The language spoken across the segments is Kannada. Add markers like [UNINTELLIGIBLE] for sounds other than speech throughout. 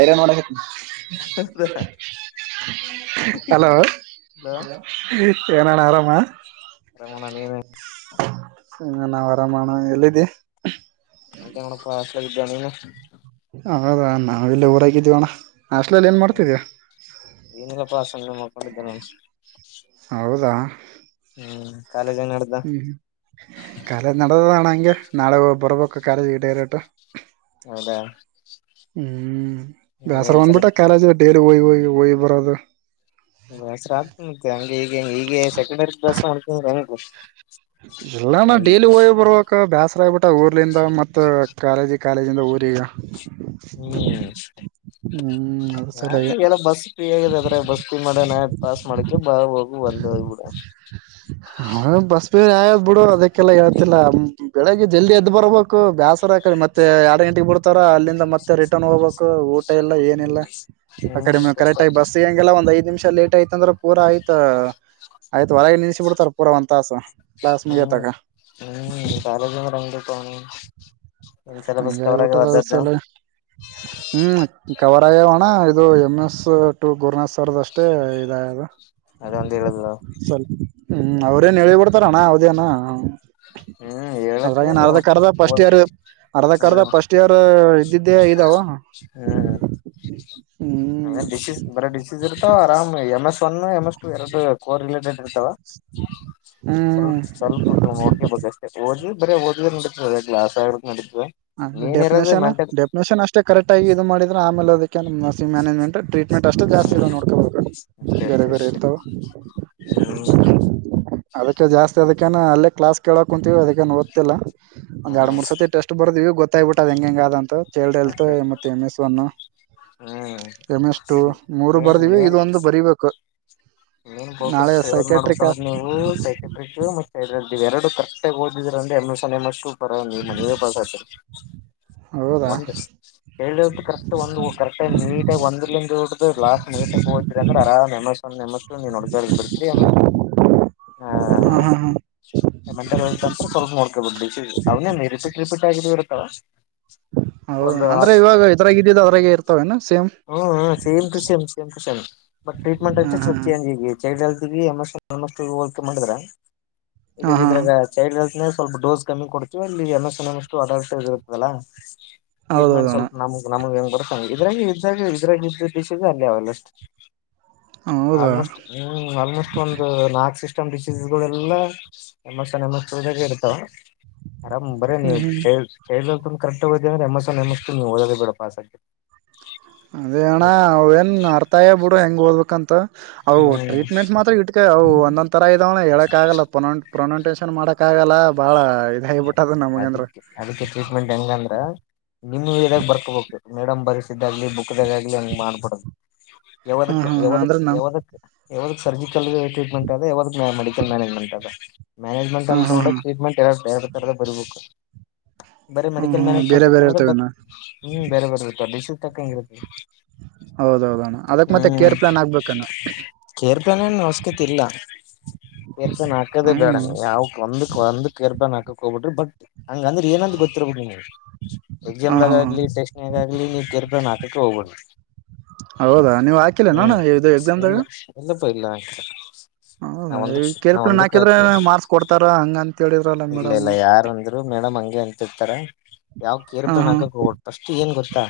ಐರನ್ ಮಾಡಬೇಕು. ಹಲೋ ಹಲೋ ಏನಣ ಆರಾಮ. ಹು. ಹಗ ನಾವ್ ಆರಾಮಣ ಎಲ್ಲಿದ್ದಿ. ಅಣ ಕಾಸ ಲಗಿದ್ದ ನೀ ನ. ಹದಾ ನಾಳ ಊರಕ್ಕಿಣ. ಹ್ಮ್ ಏನೆಲ್ಲ ಪ್ರಾಸನ ಮಾಡ್ಕೊಂಡಿದ್ದೇ ನನ್. ನಡ್ದ ಹ್ಮ್್ಮ ಕಲೆ ನದದಣಂಗ. ನಾಳೆ ಬರ್ಬೇಕು ಕಾಲೇಜುಗೆ ಡೈರೆಕ್ಟ್. ಹೌದಾ. ಹ್ಮ್ ಬೇಸರ ಏನ್ ಚಲ ಬಂದ್ಬಿಟ್ಟ ಕಾಲೇಜ್ ಡೇಲಿ ಹಯಿ ಹಯಿ ಹಯಿ ಬರೋದು. ದ ಹೆಸ್ರ ಆಗ್ತ ಮತ್ತೆ ಹಂಗ ಈಗ ಈಗೆ ಸೆಕೆಂಡರಿ ಕ್ಲಾಸ್ ಮಾಡೋಕ ಹೆಂಗು. ಎಲ್ಲ ನ ಡೈಲಿ ಹಓಯ್ ಬರ್ರುವಕ್ ಬೇಾಸರ ಆಗ್ಬಿಟ್ಟ ಊರ್ಲಿಂದ ಮತ್ತ ಕಾಲೇಜಿಗೆ. ಕಾಲೇಜಿಂದ ಊರಿಗೆ. ಹ್ಮ್ ಹ್ಮ್ ಅದ್ರ ಹಾಗ ಸಲುವಾಗಿ ಎಲ್ಲ ಬಸ್ ಆಗಿದೆ ಅದ್ರೆ ಬಸ್ ಮಾಡ. ನತ್ ಪಾಸ್ ಮಾಡಕೆ ಬಾ ಹೋಗ ಬಂದ ಕೂಡ. ಹಾ ಬಸ್ ಬೇ ಆಯದ್ ಬಿಡು ಅದಕ್ಕೆಲ್ಲ ಹೇಳ್ತಿಲ್ಲ ಬೆಳಗ್ ಜಲ್ದಿ ಎದ್ದ್ ಬರ್ಬೇಕು ಬೇಾಸರಾಕರಿ ಮತ್ತೆ ಎರಡು ಗಂಟೆಗೆಗ್ ಬಿಡ್ತಾರ. ಅಲ್ಲಿಂದ ಮತ್ತೆ ರಿಟರ್ನ್ ಹೋಗ್ಬೇಕು. ಇಲ್ಲ ಏನಿಲ್ಲ ಆ ಹ್ಮ್ ಕಷ್ಟ ಕರೆಕ್ಟ್ ಆಗಿ ಬಸ್ ಹಂಗೆಲ್ಲ ಒಂದ್ ಐದ ನಿಮಷ. ಷ ಲೇಟ್ ಆಯತಂದ್ರೆ ಪೂರ ಆಯ್ತ. ಆಯ್ತು ಹೊರಗೆ ನಿಸ ಬಿಡ್ತಾರ ಪೂರಾ ಒಂದ್ಾಸ ಕ್ಲಾಸ್ ಹ್ಮ್ ಮುಗಿಯತಾಗ. ಹ್ಮ್ ಕಾಲಜ ರಂಗ ಪಣ. ಅಂ ಊಟ್ಟ ದಸಲ್ಲ ಹ್ಮ್ ಕವರ್ ಆಗವನ. ಇದು ಎಂ ಎಸ್ ಟ ಗು. ತರದಷ್ಟೇ ಇದದು ಅದೊಂದ್ ಹೇಳುದು ಸ್ವಲ್ಪ. ಹ್ಮ್ ಅವ್ರೇಏನ್ ಹ ಹೇಳಿಬಡ್ತಾರಣ್ಣ ಅವದೇನಾ. ಹ್ಮ್ ಹೇಳಏಕ್ನೇನ್ ಓಡ್ತ ಫಸ್ಟ್ ಹೋದ. ಇಯರ್ ಅರ್ಧಕ್ ಅರ್ಧ ಫಸ್ಟ್ ಇಯರ್ ಇದ್ದಿದ್ದೆ ಇದಾವ. ಹ್ಮ್ ಹ ಡಶೀ ಬರ ಡಿಸೀಸ್ ಇರ್ತೋ ಆರಾಮ್ M S one M S two ಎರಡು ಕೋರ್ ರಿಲೇಟೆಡ್. ಸ್ಲ್ ಹ್ಮ್ ಸ್ವಲ್ಪ ನೋ. ಓದಿ ಬರ ಓದ ಅ ಗಲಾಸ ಆಗ. ಹ ಮೇನ್ ಇರೋದು ಡೆಫಿನೇಷನ್ ಮೆಂಟಲ್ ಡೆಫಿನೇಷನ್ ಅಷ್ಟೇ ಕರೆಕ್ಟ್ ಆಗಿ ಇದು ಮಾಡಿದ್ರ ಆಮೇಲೆ. ನರ್ಸಂಗ ಮ್ಯಾನೇಜೆಟ್ ಟೀಟ್ಮೆಂಟ್ ಅಷ್ಟ ಜಾಸ್ ಇದದೆ ನೋಡ್ಕೋಬದು. ಪ್ರೆಷರ್ಸ್ ಡೇ ಹು. ಅದಕ್ಕೆ ಜಾಸ್ತಿ ಅದಕ್ಕೇನು ಅಲ್ಲೇ ಕ್ಲಾಸ್ ಕೇಳೋಕ್ ಕುಂತೀವಿ ಅದಕ್ಕಏನ್ ಓದ್ತಿಲ್ಲ ಒಂದ್ ಎರಡು ಹ್ಮ್ ಮೂರ್ ಸರ್ತಿ ಟೆಸ್ಟ್ [UNINTELLIGIBLE] ಬರ್ದ್ವ ಗೊತ್ತಾಗ್ಬ ಬಿಟ್ಟ ಅ್ ಹೆಂಗ ಹೆಂಗ ಅಂತ ಚೇಳ್ರ ಎಲ್ತು ಅಷ್ಟೇ ಮತ್ತೆಮ್ನು [UNINTELLIGIBLE] ಹ್ಮ್ ಎಮ್ಮೆಷ್ಟು ಮೂರು ಬರ್ದೀವಿ ಇದೊಂದು ಬರಿಬೇಕು ಏನ್ ಪೋಕಸ್ ನಾಳೆ ಯಾವದ್ ಸೈಕೆಟ್ರಿಕ ಮಾಡ್ಬೇಕಂದ್ರೆ ನೀವು ಸೈಕೆಟ್ರಿಸ್ ಮತ್ ್ [UNINTELLIGIBLE] ಎರಡು ಕರೆಕ್ಟ ಆಗ ಓದಿದ್ರರ ಅಂದ್ರರಿ ಎಮ ಸ ಎಮ್ಮೂಪರ ನೀ ಮನವೇ ಕಲ್ಸ ಆತರಿ [UNINTELLIGIBLE] ಹೌದಾ ಒಂದೆ [UNINTELLIGIBLE] ಹೇಳಿು ಕರೆಕ್ಟ್ ಒಂದು ಕರೆಕ್ಟಾಗಿ ನೀಟಾಗಿ ಒಂದಂದ ಹಡ್ದು ಲಾಸ್ಟ್ ನೀಟಾಗಿ ಹೋದಿದ್ರ ಅಂದ್ರೆ ಆರಾಮ ಎಮ [UNINTELLIGIBLE] ನಮ್ಮಷ್ಟು ನೀನ್ ನಡದಾರ ಬಿಡ್ತರಿ ಹ್ಮ ಹಾ ಹಾ ಮೆಂಟತ್ ಅಂತ ಸ್ವಲ್ಪ ನೋಡ್ಕೊ [UNINTELLIGIBLE] ಬಡ್ಡಿ ಅವನ ರಿಪೀಟ್ ರಿಪೀಟ್ ಆಗಿದ ಇರುತ್ತವ [INAUDIBLE] ಹೌದ ಅಂದ್ರೆ ಇವಾಗ ಇದ್ರಾಗ್ ಇದಿದ್ ಅದ್ರಾಗ ಇರ್ತವ ಏ ಸೇಮ್ ಹ್ಮ್ ಹ same to same same to same but treatment ಹಾ ಅಷ್ಟ ಹಾ [UNINTELLIGIBLE] ಚಂಜ್ಗ ಐತ ಚೈಲ್ಡ್ ಹೆಲ್ತ್ ಹೋಲ್ಕೆ ಮಾಡಿದ ಹಾ ಹಾ ಇದ್ರಾಗ ಚೈಲ್ಡ್ ಹೆಲ್ತ್ ನ [UNINTELLIGIBLE] ಸ್ವಲ್ಪ ಡೋಸ್ ಕಮ್ಮಿ ಕೊಡ್ತೀವಿ ಇಲ್ಲಿ ಎಲ್ಲ [UNINTELLIGIBLE] ಸನಷ್ಟು ಅಡ ಇರುತ್ತದಲ್ಲ ಹೌದೌದ ಟ್ರೀಟ್ಮೆಂಟ್ ಅಣ್ಣ ಸ್ವಲ್ಪ ನಮ್ಗ್ ನಮಗೆ ಹೆಂಗ್ ಬರ್ಸಂಗ ಇದ್ರಾಗಿ ಇದಾಗ ಇದ್ರಾಗ [UNINTELLIGIBLE] ಿಸ ಅಲ್ಲಿ ಅವಲ್ಲಷ್ಟು ಹೌದಾ ಆಲ್ಮೋಸ್ಟ್ ಹ್ಮ್ ಆಲ್ಮೋಸ್ಟ್ ಒಂದ್ ನಾಕ್ ಸ್ [UNINTELLIGIBLE] ಡಿಸೀ ಗಳೆಲ್ಲ ನಮ್ಮಸ್ ನಮ್ಮಸ್ಾಗ ಇರ್ತಾವ ಆರಾಮ್ ಬರೀ ಹ್ಮ್ ನೀವ್ ಹ್ಮ್ ಚೈಲ್ಡ್ ಚೈಲ್ಡ್ ಕರೆಕ್ಟ್ ಓದ್ರೆ ಅಂದ್ರೆ ಎಮ್ ಎಸ್ನ್ ಎಮ್ ಎಸ್ ನೀವು ಓದದೆ ಬೇಡ ಪಾಸ್ ಆಗ್ತೀಯ ಅದೇ ಅಣ್ಣ ಅವೇನ್ ಅರ್ತಾಯ ಬಿಡು ಹೆಂಗ್ ಓದ್ಬೇಕಂತ ಅವು ಹ್ಮ್ ಟ್ರೀಟ್ಮೆಂಟ್ ಮಾತ್ರ ಇಟ್ಕ ಅವು ಒಂದೊಂದ್ ತರ ಇದವ್ ಹೇಳಕ್ ಆಗಲ್ಲ ಪೋನಂಟ್ ಪ್ರೊನಂಟೇಷನ್ ಮಾಡಕ ಆಗಲ್ಲ ಎಲ್ಲಾ ಬಾಳ ಇದಾಗಿಬಿಟ್ಟದ ನಮಗಂದ್ರ ಅದಕ್ಕೆ ಅದಕ್ಕೆ ಟ್ರೀಟ್ಮೆಂಟ್ ಹೆಂಗಂದ್ರ [UNINTELLIGIBLE] ನಿಮ ಇದಾಗ ಬರ್ಕೋಬೇಕು ಮೇಡಮ್ ಬರ್ಸಿದ್ದಾಗ್ಲಿ ಬುಕ್ದಾಗಾಗ್ಲಿ ಹಂಗ್ ಮಾಡ್ಬಿಡು ಯವದಕ್ ಹ್ಮ್ ಹ್ಮ್ ಯವದಕ್ ಅಂದ್ರೆ ನಾವ್ ಯವದಕ್ ಯಾವಾಗ ಸರ್ಜಿಕಲ್ ಟ್ರೀಟ್ಮೆಂಟ್ ಅದೆ ಯಾವಾಗ ಮೆಡಿಕಲ್ ಮ್ಯಾನೇಜ್ಮೆಂಟ್ ಅದೆ ಮ್ಯಾನೇಜ್ಮೆಂಟ್ ಅಂತ ಹ್ಮ್ [UNINTELLIGIBLE] ಹ್ಮ್ ಹ್ಮ್ ನೋೊಂಡ್ರೆ ಟ್ರೀಟ್ಮೆಂಟ್ ಎಲ್ಲಾರೇ್ರ ತಥರದ ಬರ್ಬೇಕು ಬರೇ ಹ್ಮ್ ಮೆಡಿಕಲ್ ಹ್ಮ್ ಬೇರೆ ಬೇರೆ ಮ್ಯಾನಂತಂದ್ರೆ ಬ ಇರ್ತವೇನ ಹ್ಮ್ ಬೇರೆ ಬರ್ತ್ತ ಬಿಸಿ ತಕ್ಕಂಗಿರತ್ ಹೌದೌದು ಅಣ್ಣ ಅದಕ್ ಮತ್ತೆ ಕೇರ್ ಪ್ಲಾನ್ ಆಗ್ಬೇಕಾನ ಕೇರ್ಪನ ಅವಶಕತಿ ಇಲ್ಲ ಕೇರ್ಪನ್ ಹಾಕದೇ ಹ್ಮ್ ಬೇಡ ಹ್ಮ್ ಯಾವಕ್ ಒಂದ್ ಒಂದ್ ಕೇರ್ಪನ್ ಹಾಕಕ್ ಹೋಗ್ಬಿಟ್ರಿ ಬಟ್ ಹಂಗ ಅಂದ್ರೆ ಇನಂತ ಗೊತ್ತಿರ್ಬಬೇಕು ನಿಂಗ ಹ್ಮ್ ಹ್ಮ್ ಎಕ್ಸಾಮ್ದಾಗಗ್ಲಿ ಟೆಸ್ಟ್ನಗಾಗಗ್ಲಿ ನೀವು ಕೆರ್ಬ ನಾಕಕ್ಕೆ ಹೋಗಬ [INAUDIBLE] ಹೌದಾ ನೀವ್ ಹಾಕಿಲ್ಲ ನೋಣ [UNINTELLIGIBLE] ಇದು ಎಕ್ಸಾಮ್ ದಾಗ ಇ ಇಲ್ಲ ಆಯ್ತ [UNINTELLIGIBLE] ಹೌದ ಈ ಕೇರ್ ಪಿಳನ್ ಹಾಕಿದ್ರೆ ಮಾರ್ಕ್ಸ್ ಕೊಡ್ತಾರ ಹಂಗ್ ಅಂತ ಹೇಳಿದ್ರಲ್ಲ ಇಲ್ಲ ಮೇಡಮ್ ಇಲ್ಲ ಯಾರ ಅಂದ್ರು ಮೇಡಮ್ ಹಂಗೆ ಅಂತಿರ್ತಾರ ಯಾವ್ ಹ ಹ ಕೇರ್ಪನಕ್ ಹೋಗ [UNINTELLIGIBLE] ಬೋಟ ಫಸ್ಟ್ ಏನ್ ಗೊತ್ತಾ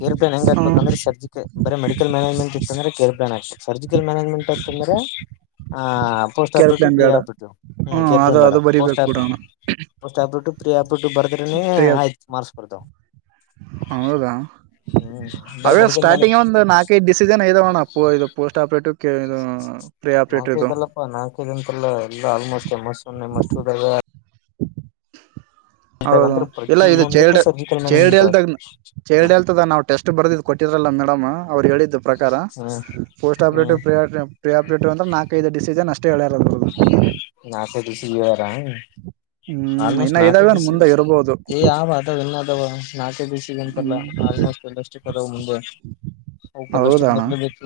ಕೇರ್ಪ್ ನ್ ಹೆಂಗ್ ಹ ಹಕ್ಬೇಕಂದ್ರೆ ಸರ್ಜಿಕ ಬರೆ ಮೆಡಿಕಲ್ ಮ್ಯಾನೇಜ್ಮೆಂಟ್ ಇತ್ತಂದ್ರೆ ಕೆರ್ ಸರ್ಜಿಕಲ್ ಮ್ಯಾನೇಜ್ಮೆಂಟ್ ಆತ್ ಅಂದ್ರೆ ಹ ಪೋಸ್ಟ್ ಕೇರ್ ಆಫಿಟ್ಟು ಪ್ಲಾನ್ ಕೆ ಬೇಡ ಆಕ್ಬಿಟ್ಟು ಹ ಹ್ಮ ಅದು ಕೇರ್ಪಿನ್ ಬೆಡ ಅದು ಪೋಸ್ಟ್ ಬರಿಬೇಕು ಆಫೀ ಬಿಡೋಣ ಸ್ಟ್ ಆಬಿಟ್ಟು ಪ್ರೀ ಆಬಿಟ್ಟು ಬರ್ದ್ರನೆ ಫ್ರೀ ಆಯ್ತು ಮಾರ್ಕ್ಸ್ ಬರ್ತ್ ವ್ ಹೌದಾ ಹ್ಮ್ ಬರ ಅವೇ ಮೆಡಿಕಲ್ ಮ್ಯಾಲ ಸ್ಟಾರ್ಟಿಂಗ್ ಒಂದ್ ನಾಲ್ಕೈದು ಡಿಸಜನ್ ಐದಾವಣ ಅಪ್ಪು ಇದು ಪೋಸ್ಟ್ ಆಪೀಟು ನಾಲ್ಕೈದಲ್ಲಪ್ಪಾ ನಾಲ್ಕೈದ ಅಂತಲ್ಲ ಎಲ್ಲ ಆಲ್ಮೋಸ್ಟ್ ಎಮ್ಮಸ್ಒನ್ ಎಮ್ಮೆಸ್ಟು [INAUDIBLE] ಹೌದು ಇದಾಗಂತ್ರ ಇಲ್ಲ ಪ್ರತಿ ಇದು ಒಂದಕ್ಕೂ child surgical child management health child health ನಾವು ಟೆಸ್ಟ್ ಬರ್ದ್ ಕೊಟ್ಟಿದ ಎಲ್ಲ ಮೇಡಂ ಅವ್ರು ಹೇಳಿದ್ದು ಪ್ರಕಾರ ಹ್ಮ್ ಪೋಸ್ಟ್ ಹ್ಮ್ ಆಪರೇಟಿವ್ ಪ್ರಿಯ ಪ್ರಿ ಆಪರೇಟಿವ್ ಅಂದ್ರ ನಾಕೈದು ಡಿಸೀಷನ್ ಅಷ್ಟೇ ಹೇಳ್ಯಾರ [UNINTELLIGIBLE] ಹ್ಮ್ ಆಲ್ಮೋಸ್ಟ್ ಇನ್ನ ನಾಕ್ ಐದು ಇದಾವೇನ್ ಮುಂದೆ ದಿವಸ್ ಇರ್ಬೋದು [UNINTELLIGIBLE] ತಲ್ಲ ಹ್ಮ್ ಆಲ್ಮೋಸ್ಟ್ ಪಲಾಸ್ಟಿಕ್ ಅದ ಮುಂದು ಪಲಾಸ್ಟಿಕ್ ಹೌದಣ ಬರ್ಲ್ಯಾಬೇಕ್.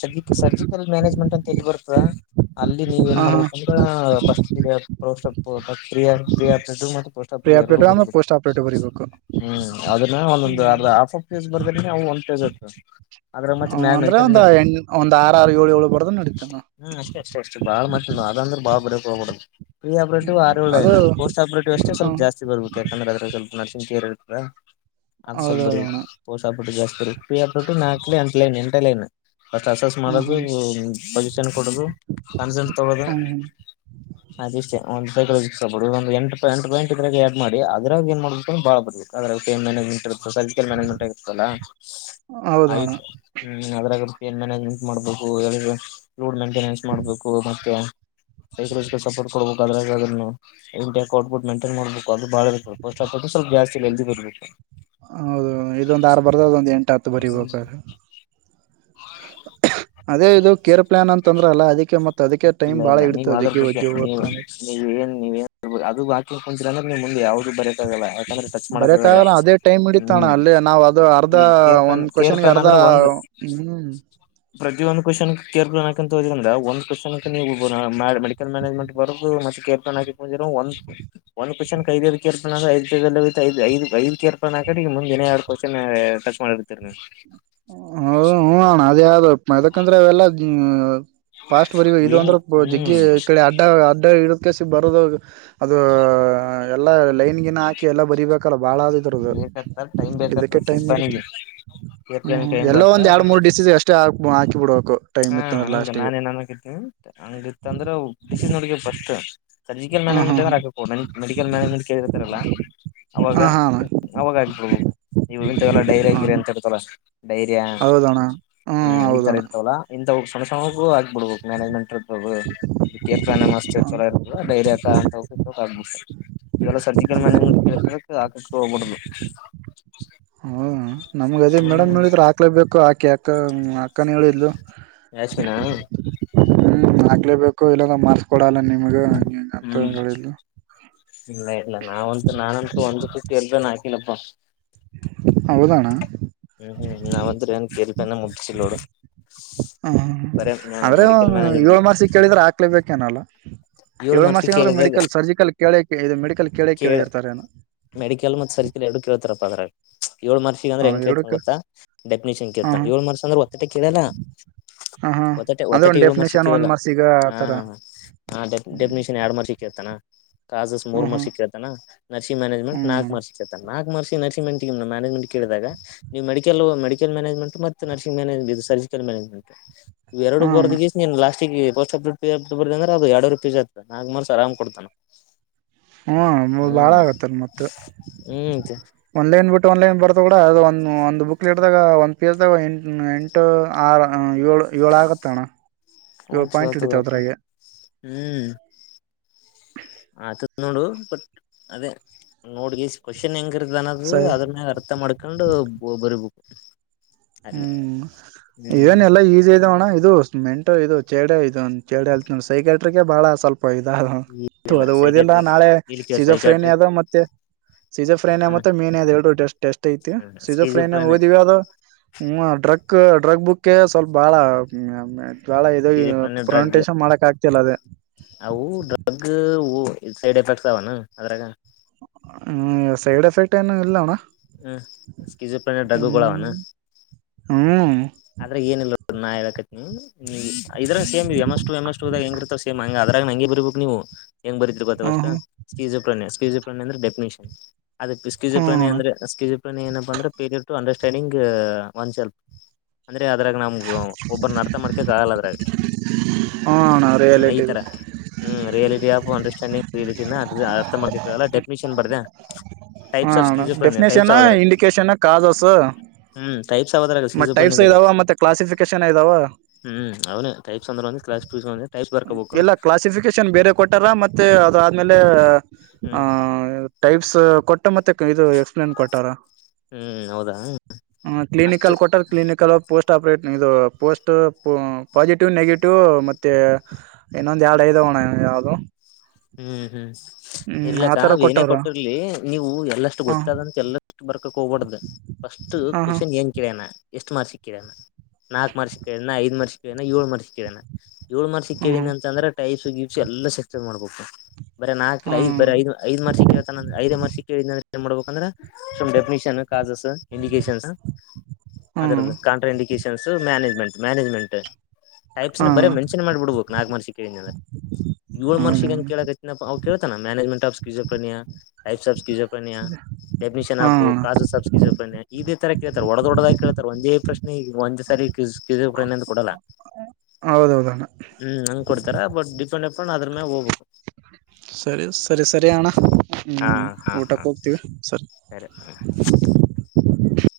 ಸರ್ಜ್ ಸರ್ಜಿಕಲ್ ಮ್ಯಾನೇಜ್ಮೆಂಟ್ ಅಂತ ಎಲ್ಲಿ ಬರುತ್ತಾದಾ. ಇಲ್ಲಿ ನೀವ ಏನ್ ಹಾ ಹಾ ಮಾಡ್ಬೇಕಂದ್ರ ಫಸ್ಟ್ ಪ್ರ. ಫ್ರೀ ಫ್ರೀ ಪ್ರೀ ಆಪ್ರೇಟಿವ್ ಆಮೇಲೆ ಹತ್ತಿದ್ [UNINTELLIGIBLE] ಪೋಸ್ಟ್ ಆಪ್ರೇಟಿವ್ ಬರಿಬೇಕು ಹ್ಮ್ ಅದನ್ನ ಒಂದೊಂದು ಹ್ಮ್ ಅರ್ಧ ಹಾಫ್ ಆಫ್ ಪೇಜ್ ಬರ್ದ್ರ ಅವ್ ಒಂದ್ ಪೇಜ್ ಆತದ್. ಹ್ಮ್ ಅಂದ್ರೆ ಒಂದ ಒಂದ್ ಆರ ಆರು ಏಳು ಏಳು ಬರ್ದರ್ ನಡೀತದ್ ಏನ್. ಅದ ಅಂದುರ್ ಭಾಳ್ ಬರೀಲಾಕ್ ಹೋಗ್ಬಾರ್ದು ಫ್ರೀ ಆಪರೇಟರ್ ಹ್ಮ್ ಆರು ಎಳು ಅದು ಲೈನು ಪೋಸ್ಟ್ ಆಪೇಟಿವ್ ಅಷ್ಟೇ ಸ್ವಲ್ ಹ್ಮ್ ಜಾಸ್ತಿ ಬರ್ಬೇಕು ಯಕಂದ್ರೆ ಅದ್ರಾಗ. ನರಸಿಂಗ್ [UNINTELLIGIBLE] ಅದ ಸ್ವಲ್ಪ ಹೌದೌದು ಅಣ್ಣ ಬರ್ಬೇಕು ಪೋಸ್ಟ್ ಆಪರೇಟರ್ ಜಾಸ್ತಿ ಬರಬೇಕ್ ಫೀ ಆಪರೇಟರ್ ನಾಕ ಇಲ್ಲ ಎಂಟ ಲೈನ್ ಎಂಟ ಲೈನು. ಫಸ್ಟ್ ಅಸಸ್ ಹ್ಮ್ ಮಾಡೋದು ಹ್ಮ್ ಪೊಸಿಷನ್ ಕೊಡದು. ಕನ್ಸಲ್ಟ್ ತಗೋಳದು ಹ್ಮ್ ಹ್ಮ್ ಅದಷ್ಟೇ ಒಂದು. ಒಂದ್ ಎಂಟ ಪಿಂಟ್ ಇದ್ರಗ್ ಆಡ್ ಮಾಡಿ ಅದ್ರಾಗ ಏನ್ ಮಾಡಬೇಕ ಅದ್ರ್ ಬಾಳ ಬರ್ಬೇಕ ಅದ್ರಾಗ ಪೇ. ಸೊಸೈಟ ಕೆ ಮ್ಯಾನೇಜ್ಮೆಂಟ್ ಆಗಿರ್ತ್ತಲ್ಲ ಹೌದ ಅಣ್ಣ ಆಯ್ತು ಹ್ಮ ಅದ್ರಾಗ. ಏನ್ ಮ್ಯಾನೇಜ್ಮೆಂಟ್ ಮಾಡ್ಬೇಕು ರೋಡ್ ಮೇಂಟೆನೆನ್ಸ್ ಮಾಡ್ಬೇಕು ಮತ್ತೆ. ಸಪೋರ್ಟ್ ಕೊಡ್ಬೇಕು ಅದರಾಗ್ ಆದ್ರಿ ನೀವ್ ಮೈಂಟೈನ್ ಮಾಡ್ಬೇಕು ಅದು ಬಾಳ ಇರ್ತದೆ ಪೋಸ್ಟ್. ಸ್ವಲ್ಪ ಜಾಸ್ತಿಲ್ಲ ಎಲ್ದಿ ಬರ್ಬೇಕು. ಹೌದೌದು ಇದೊಂದ್ ಆರು ಬರ್ದ ಅದೊಂದ್ ಎಂಟ ಹತ್ತು ಬರಿಬೇಕ್ರ. [INAUDIBLE] ಅದೇ ಇದು ಕೇರ್ ಪ್ಲಾನ್ ಅಂತ ಅಂದ್ರಲ್ಲ ಅದಿಕ್ಕೆ. ಇಲ್ಲ ಇಲ್ಲ ನೀವು ಅದ್ರ ಬಗ್ಗೆ ಓದ್ತ ನೀವು ಅಂದ್ರೆ ನೀವ ಏನ್ವ ಅದು ಬಕ್. ಮುಂದೆ ಯಾವ್ದೂ ಬರಕ್ ಆಗಲ್ಲ ಯಾಕಂದ್ರೆ ಟಚ್ ಮಾಡಕ ಬರಕ್ ಆಗಲ್ಲ ಅದೇ ಟೈಮ್ ಹಿಡಿತಣ ಹ್ಮ್. ಅಲ್ಲೇ ನಾವ್ ಅದು ಅರ್ಧ ಒಂದ್ ಕೇರ್ ಕ್ವಶನ್ಗೆ ಪೆನ್ ಅರ್ಧ ಅಂದ್ರೆ ಒಂದು ಹ್ಮ್ ಪ್ರತಿಯೊಂದು ಕ್ವಶನ್ ಕೇರ್ ಪನ್ ಹಾಕಂತ ಹೋದ್ರ್ ಒಂದ. ವನ್ ನೀವು ಮೆಡಿಕಲ್ ಮ್ಯಾನೇಜ್ಮೆಂಟ್ ಬರೆ ಮತ್ತೆ ಕೇರ್ಫೋನ್ ಒಂದ್ ಒಂದ್ ಕ್ಯೂಷನ್. ಐದೈಐ ಕರ್ನ್ ಐದುಐ ಐ ಐದು ಐದು ಕರ್ಪನ್ ಹಾಕಡಿ ಈಗ ಮುಂದ್ ಎನ್ನ ಎರಡ್ ಕ್ಯೂಷನ್ ಟಚ್ ಮಾಡಿರ್ತೀರ ನೀವ್. ಹ [UNINTELLIGIBLE] ಹೌದ ಹ್ಮ್ ಅಣ್ಣಾ ಅದ ಯಾವ್ದಪ್ಪ ಅದಕಂದ್ರೆ ಅವೆಲ್ಲ. ಫಾಸ್ಟ್ ಬರಿ ಇದು ಅಂದ್ರೆ ಏನಿಲ್ಲ ಜಗ್ಗಿ ಈ ಹ್ಮ್ ಕಡೆ ಅಡ್ಡ ಅಡ್ಡ ಇಡೋದಕಸ ಬರೋದು. ಅದು ಎಲ್ಲ ಲೈನ. ಈಗಿನ ಹಾಕಿ ಎಲ್ಲಾ ಬರಿಬೇಕಲ್ಲ ಬಾಳ ಆದಿದ್ರದು ಬೇಕತ್ತ ಟೈಮ್ ಇದಕ್ಕೆ ಬೇಕತ್ತ ಕೇರ್ ಟೈಮ್ ಹಿಡಿತದ್. ಪ್ಲಾನಿಗೆ ಕೇರ್ ಪ್ಲಾನಿಗೆ ಹ್ಮ್ ಟೈಮ್ ಎಲ್ಲ ಬತ್ತ ಒಂದ ಎರಡ್ ಅದಕ್ಕೆ ಮೂರ್ ಡಿಸಸ ಎಷ್ಟಾಕ್ ಹಾಕಿ ಬಿಡಬೇಕು. ಹಾ ಹಂಗ ನಾನ್ ಏನ್ ಅನ್ಕಿದನಿ ಹಂಗಿತ್ತ ಅಂದ್ರ ಬಿಸಿ ನೋಡ್ಗ ಫಸ್ಟ್. ಸರ್ಜಿಕಲ್ ಹ ಹಾ ಮ್ಯಾನೇಜ್ಮೆಂಟ್ ಇದ್ದೂರ್ ಹಾಕ್ಬೇಕು ಮೆಡಿಕಲ್ ಮ್ಯಾನೇಜ್ಮೆಂಟ್ ಕೇಳಿರ್ತಾರಲ್ಲ. ಅವಾಗ ಹ ಹಾ ಅಣ್ಣ ಅವಾಗ ಆಗ್ಬಿಡ್ಬೇಕು ಇವ ಇಂತವೆಲ್ಲ ಡೈರಿ ಹ ಆಗಿರಿ ಅಂತ ಇರ್ತಲ್ಲ ಡೈರಿಯ ಹೌದಣ್ಣ ಹ್ಮ್ ಈ ತರ ಹೌದಣ್ಣ ಇರ್ತವಲ್ಲಾ ಇಂತ ಸಣ್ಣ ಸಣಗು. ಬಿಡ್ಬಕ್ ಮ್ಯಾನೇಜ್ಮೆಂಟ್ ಇರ್ಬರ್ ಹ ಹ್ಮ್ ಚಲ ಇರ್ತದ ಡೈರ್ಯ ಅಂತ ಹೋಗ ಇ ಈವೆಲ್ಲ ಸರ್ಜಿಕಲ್ ಮ್ಯಾನೇಜ್ಮೆಂಟ್ ಹಾಕೆಕ್ ಹೋಗ್ಬಡದು. ಹ ನಮ್ಗ ಅದೇ ಮೇಡಮ್ ಹೇಳಿದ್ರ ಹಾಕ್ಲೇ ಬೇಕು ಆಕೆ ಅಕ್ಕ ಅಕ್ಕನ ಹೇಳಿದ್ಲು. ಯಾಸ್ಮಿನಾ ಹಾಕ್ಲೇ ಬೇಕು ಇಲ್ಲದ ಮಾರ್ಕ್ಸ್ ಕೊಡಲ್ಲ ನಿಂಗು ನೀನಂತೂ ಹ್ಮ್ ಹೃಲಿಲ್ಲ. ಇಲ್ಲ ಇಲ್ಲ ನಾವಂತೂ ನಾನಂತೂ ಒಂದು ಸತಿ ಎಕ್ಸಾಮ್ ಹಾಕಿಲ್ಲಪ್ಪ. ಹೌದಣ್ಣ ಹ್ಮ್ ಹ್ಮ್ ನಾವಂದ್ರೆ ನ್ ಕೇಲ್ತನ ಮುಗ್ಸಿಲ್ ನೋಡು. ಹ ಬರೇ ಅಂದ್ರೆ ಮೆಡಿಕಲ್ ಮ್ಯಾನೇಜ್ ಏಳು ಮಾರ್ಕ್ಸ್ಯಿಗ್ ಕೇಳಿದ್ರೆ ಹಾಕ್ಲೇ ಬೇಕೇನೋ ಅಲ್ಲ. ಏಳ್ ಏಳು ಮಾರ್ಕ್ಸ್ ಮಾರ್ಕ್ಸ್ಯಿಗ್ ಅಂದ್ರೆ ಕೇಳಿದಾಗ ಮೆಡಿಕಲ್ ಸರ್ಜಿಕಲ್ ಕೇಳ ಇದು ಮೆಡಿಕಲ್ ಕೇಳ ಕೇಳಿರ್ತಾರೆನೊ. ಮೆಡಿಕಲ್ ಮತ್ ಸರ್ಚಕಲ್ ಎರಡು ಕೇಳ್ತಾರಪ್ಪ ಅದ್ರಾಗ. ಏಳು ಮಾರ್ಕ್ಸ್ಯಿಗ್ ಅಂದ್ರ ಹ ಹೆಂಗ್ ಕೇಳ್ತನ್ ಎರಡಕ್ಕ ಗೊತ್ತ ಡೆಫಿನೇಷನ್ ಹೆಂಗ ಹ ಕೇಳ್ತಾನ ಏಳ್ ಮರ್ಸ ಅಂದ್ರ ಒತ್ತಟ್ಟ ಕೇಳಲ್ಲ. ಹ ಹ ಹೊತಟೆ ಅಂದ್ರೆ ಒತ್ತಟೆ ಒಂದ್ ಏಳು ಮಾರ್ಕ್ಸ್ಯಿಗ್ ಡೆಫಿನೇಷನ್ ಒಂದ್ ಕೇಳಲ್ಲಾ ಮಾರ್ಕ್ಸಿಗ ಹಾ. ಆತರ ಹ್ಮ್ ಡೆಫಿನಿಷನ್ ಎಡ್ ಮಾರ್ಕ್ಸ್ಯಿಗ್ ಕೇಳ್ತಾನ. ಕಾಸಸ್ ಮೂರು ಹ್ಮ್ ಮಾರ್ಕ್ಸ್ಯಿಗ್ ಕ್ರಳ್ತನ ನರ್ಸಿಂಗ್ ಮ್ಯಾನೇಜ್ಮೆಂಟ್ ಹ್ಮ್ ನಾಲ್ಕು ಅಣ್ಣ ಮಾರ್ಕ್ಸ್ಯಿಗ್ ಕೇಳ್ತಾನ್ ನಾಲ್ಕ್ ಮಾರ್ಕ್ಸ್ಯಿಗ್ ನರ್ಸಿಂಗ್ ಮ್ಯಾನೇಜ್ಮೆಂಟ್. ಮಾನೇಜ್ಮೆಂಟ್ ಕೇಳಿದಾಗ ನೀವು ಮೆಡಿ ಕೆಲ್ ಮೆಡಿಕಲ್ ಮ್ಯಾನೇಜ್ಮೆಂಟ್ ಮತ್ತು ನರ್ಸಂಗ್ ಮ್ಯೇಜಂಟ್ ಸರ್ಜಿಕಲ್ ಮ್ಯಾನೇಜ್ಮೆಂಟ್ ಇವ ಎರಡು ಹಾ ಬರದ ಅಣ್ಣ ಕ್ಯಾಸೀಂದ ಲಾಸ್ ಚ ಪೋಸ್ಟ್ ಬ ಅಂದ್ರೆ ಅದು ಎರಡವರ್ ಪೀಸ್ ಆತು ಮರ್ಸ ಆರಾಮಗ್ ಕೊಡ್ತಾನ. ಹ್ಮ ಬಾಳ ಹ್ಮ್ ಆಗತ್ತಲ್ ಮತ್ತ ಹ್ಮ್ ಒನ್ಲೈನ್ ಬಿಟ್ಟು ಒನ್ಲೈನ್ ಬ ಕೂಡ ಅದು ಒಂದು ಒಂದು ಬುಕ್ಲೆಟ್ದಾಗ ಒಂದ ಪೇಜ್ದಾಗ ಎಂಟು ಆರು ಏಳು ಏಳು ಆ ಗತ್ತಣ [UNINTELLIGIBLE] ಹ್ಮ್ ಆತದ ನೋಡು ಬಟ್ ಅದೇ ನೋಡ್ಗೆ ಕ್ವಶನ್ ಹೆಂಗಿರ್ ನ್ನದು ಸ ಅದ್ರ ಮ್ಯಾಗ ಅರ್ಥ ಮಾಡ್ಕೊಂಡು ಬರಿಬೇಕು ಅಲ್ಲಿ ಹ್ಮ್ ಏನ್ ಹ್ಮ್ ಎಲ್ಲಾ ಈಜಿ ಇದಾವಣ್ಣ ಇದು ಮೆಂಟು ಇದು ಚೇಡ ಇದು ಚೇಡ ಅತ್ ಸೈಕ್ಯಾಟ್ರಿಕ್ ಬಾಳ ಸ್ವಲ್ಪ್ ದಾರ ಏನಿಲ್ಲ ಅದು ಓದಿಲ್ಲ ಸೈಕಾಟ್ರಿಕ್ ನಾಳೆ ಇಲ್ಲಿ ಕೇಳು ಸೈಕಾಟ್ರಿಕ್ ಸಿಜೋಫ್ರೇನಿಯದ ಮತ್ತೆ ಸೀಜೋಫ್ರೇನಿಯ ಹ ಮತ್ತೆ ಮೇನಿ ಅದು ಎರಡು ಟೆಸ್ಟ್ ಐತಿ ಹ ಸೀಜೋಫ್ರೇನಿಯ ಸ್ಕಿಜೋಫ್ರೆನಿಯಾ ಓದಿವಿ ಅದ ಡ್ರಗ್ ಡ್ರಗ್ ಬುಕ್ಕಗೆ ಸ್ವಲ್ಪ ಬಾಳ ಜಾಳ ಇದ ಸ್ಕಿಜೋಫ್ರೆನಿಯಾ ಡ್ರಗ್ ಪುರಾನ್ಟೇಶನ್ ಮಾಡಕ್ ಆಗ್ತಿಲ್ಲ ಅದೇ ಇ ಸೈಡ್ ಎಫೆಕ್ಟ್ಸ್ ಅವನ ಅದ್ರಾಗ ಸೈಡ್ ಎಫೆಕ್ಟ್ ಏನು ಇಲ್ಲಣ್ಣ [UNINTELLIGIBLE] ಹ್ಮ್ ಅದ್ರಾಗ ಏನಿಲ್ಲ ನಾ ಇದ್ರಾಗ ಸೇಮ್ ಎಮಸ್ಟೂ ಎಮಸ್ಟೂ ದಾಗ ಹೆಂಗಿರ್ತದ್ ಸೇಮ್ ಹಂಗ ಅದ್ರಾಗನಂಗೆ ಬರಿಬೇಕ್ ನೀವು ಹೆಂಗ್ ಬರೀತಿರಿ ಗೊತ್ತ ಹ ಫಸ್ಟ್ ಹ ಸ್ಕಿಜು ಪ್ರನ್ಯ ಸ್ಕಿಜು ಪ್ರನ್ಯ ಅಂದ್ರೆ ಡೆಫಿನಿಷ ಅದಕ್ ಸ್ಕಿಜು ಪ್ರನ್ಯ ಹಣ ಅಂದ್ರೆ ಸ್ಕಿಜು ಪ್ರನ್ಯ ಏನಪ್ಪ ಅಂದ್ರೆ period to understanding one self ಅದ್ರಾಗ ನಮ್ಗ ಒಬ್ಬರ್ನರ್ಥ ಮಾಡ್ಕಕ್ ಆಗಲ್ಲ ಅದ್ರಾಗ ಹಣ ಹ್ಮ್ ಈ ರಿಯಾಲಿಟಿ ತರ ಹ್ಮ್ ರಿಯಾಲಿಟಿ ಅಂಡ ಚೆನ್ನಿ ದಿನ ಅ ಅರ್ಥ ಮಾಡ್ಕಕಾಗಲ್ಲ ಡೆಫಿನಿಷನ್ ಬರ್ದ್ಯಾ ಹಾ ಡೆಫಿನೇಷನ್ ಇಂಡಿಕೇಶನ್ ಕಾದೋಸ್ ಹ್ಮ್ ಟೈಪ್ಸ್ ಯಾವದ್ರಾಗ ಮತ್ತ ಟೈಪ್ ಸ್ಕಿಜೋಫ್ರೆನಿಯಾದಾಗ ಇದಾವ ಮತ್ತೆ ಕ್ಲಾಸಿಫಿಕೇಶನ್ ಇದಾವ ಕ್ಾಸ್ುಸ್ಂದೆ ಇಲ್ಲ ಕ್ಲಾಸಿಫಿಕೇಶನ್ ಬೇರೆ ಕೊಟ್ಟಾರ ಮತ್ತೆ ಅದಾದ್ಮೇಲೆ ಆ ಹ್ಮ್ ಟೈಪ್ ಸ ಕೊಟ್ಟ ಮತ್ತೆ ಇದು ಎಕ್ಸಪ್ಲೇನ್ ಕೊಟ್ಟಾರ ಹ್ಮ್ ಹೌದಾ ಹಾ ಅಷ್ಟು ಕ್ಲಿನಿಕಲ್ಲಿ ಕೊಟ್ಟಾರ ಕ್ಲಿನಿಕ ಪೋಸ್ಟ್ ಆಪ್ರೇಟ್ ಇದು ಪೋಸ್ಟ್ ಪಾಸಿಟಿವ್ ನೆಗೆಟಿವ್ ಮತ್ತೆ ಇನ್ನೊಂದ ಯಾಡ್ ಐದಾವಣ್ಣ ಯಾವ್ದು ಹ್ಮ್ ಹ್ಮ್ ಹ್ಮ್ ಇರ್ಲಾಕ್ಕ ಆತರ ಏನೇ ಕೊಟ್ಟವ್ರ ಕೊಟ್ಟಿರ್ಲಿ ನೀವು ಎಲ್ಲಷ್ಟು ಹ ಗೊತ್ತಾದಂತ ಎಲ್ಲಷ್ಟು ಬರ್ ಕೋಗ್ಬಡದು ಫಸ್ಟ್ ಹ ಹ ಕ್ವಶನ್ ಏನ್ ಕೇಳ್ಯಾನ ಎಷ್ಟು ಮಾರ್ಕ್ಸಗ ಕೇಳ್ಯಾನ ನಾಕ್ ಮಾರ್ಕ್ಸಗ ಕೇಳ್ಯಾನ ಐದ ಮಾರ್ಕ್ಸಗ ಕೇಳ್ಯಾನ ಏಳು ಮಾರ್ಕ್ಸಗ ಕೇಳ್ಯಾನ ಏಳು ಮಾರ್ಸಿಗ್ ಹ್ಮ್ ಕೇಳಿದ್ನಂತಂದ್ರ ಟೈಪ್ಸ್ ಗೀಪ್ಸಿ ಎಲ್ಲ ಸೆಕ್ಷನ್ ಮಾಡ್ಬೇಕು ಬರೆ ನಾಕ್ ಹ್ಮ್ ಐದ ಬರೆ ಐದ್ ಐದ್ ಮಾರ್ಕ್ಸಿಗೆ ಕೇಳ್ತಾನ ಐದೇ ಮಾರ್ಕ್ಸಿಗೆ ಕೇಳಿದ್ನ ಏನ್ ಮಾಡ್ಬೇಕಂದ್ರೆ ಸಂ ಡೆಫಿನಿಷನ್ ಕಾಸಸ್ ಇಂಡಿಕೇಶನ್ಸ್ ಹ್ಮ್ ಅದ್ರದ್ದ contraindications management management types ನ ಬರೆ ಹ್ಮ್ ಮೆನ್ಷನ್ ಮಾಡ್ಬಿಡ್ಬೇಕು ನಾಕ್ ಮಾರ್ಕ್ಸೀಗ್ ಕೇಳಿದ್ನಂದ್ರ ಏಳ ಹೌದ ಮಾರ್ಕ್ಸೀಗ ಕೇಳಕತ್ತಿದ್ನಪ್ಪ ಅವ್ ಕೇಳ್ತಾನ management of schizophrenia types of schizophrenia definition ಹಾ of causes of schizophrenia ಇದೇ ತರ ಕೇಳ್ತಾರೆ ಒಡದೊಡದಾಗ ಕೇಳ್ತಾರೆ ಒಂದೇ ಪ್ರಶ್ನೆ ಈ ಒಂದ ಸ ಸ್ಕಿಜೋ ಪ್ರೇನಿಯ ಕೊಡಲ್ಲ ಹೌದೌದಣ್ಣ ಹ್ಮ ಹಂಗ್ ಕೊಡ್ತಾರ ಬಟ್ ಡಿಪೆಂಡ್ ಅದ್ರ ಮ್ಯಾಗ ಹೋಗ್ಬಕು ಸರಿ ಸರಿ ಸರಿ ಅಣ್ಣ ಹಾ ಹ್ಮ ಹಾ ಹಾ ಊಟಕ್ಕೆ ಹೋಗ್ತೀವಿ ಸರಿ [INAUDIBLE]